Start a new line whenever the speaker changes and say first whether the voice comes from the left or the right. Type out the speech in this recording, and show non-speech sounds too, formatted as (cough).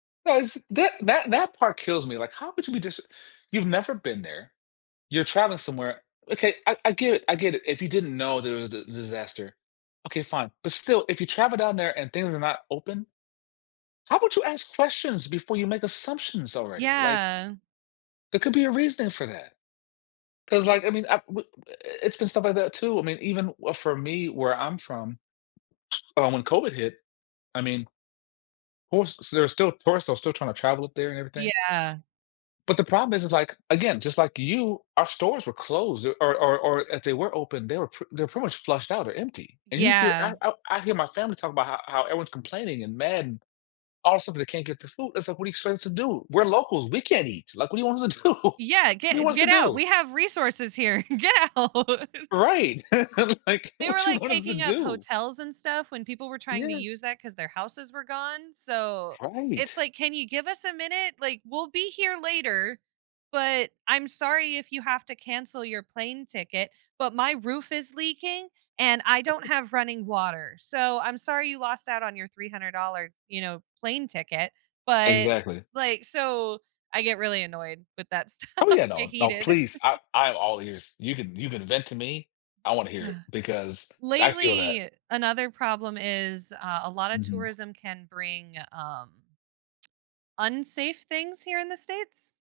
left: No, is that that that part kills me, like, how could you be just you've never been there, you're traveling somewhere okay, I I get it I get it. If you didn't know there was d disaster. Okay, fine, but still, if you travel down there and things are not open, how about you ask questions before you make assumptions already, like
right: Yeah.
left: there could be a reason for that. 'Cause
right: Y
left: like, I mean, I w i i it's been stuff like that too. I mean, even for me where I'm from, um, when COVID hit, I mean Oh s so there's still tourists are still trying to travel up there and everything?
right: Yeah.
left: But the problem is, is, like, again, just like you, our stores were closed or or or if they were open, they were p they're pretty much flushed out or empty, and you hear,
right: Yeah.
left: I I I hear my family talking about how how everyone's complaining and mad and all of a sudden they can't get the food. It's like, what do you expect us to do? We're locals, we can't eat, like, what do you want us to do?
right: Yeah,
left: What do you
right: get
left: want us to
right: get out.
left: do?
right: We have resources here get out.
left: Right. (chuckles) Like,
right: They were,
left: what you
right: like,
left: want us to
right: taking up
left: do?
right: hotels and stuff when people were trying to
left: Yeah.
right: use that 'cause their houses were gone, so it's
left: Right.
right: like, can you give us a minute? Like, we'll be here later, but I'm sorry if you have to cancel your plane ticket, but my roof is leaking and I don't
left: (unintelligible)
right: have running water, so I'm sorry you lost out on your $300, you know, plane ticket, but,
left: Exactly.
right: like, so I get really annoyed with that stuff,
left: Oh yeah,
right: get
left: no, no,
right: heated.
left: please, I I am all ears. You can you can vent to me. I wanna hear it
right: (sighs)
left: because I feel that.
right: Lately, another problem is, uh, a lot of
left: Mhm.
right: tourism can bring, um unsafe things here in the states.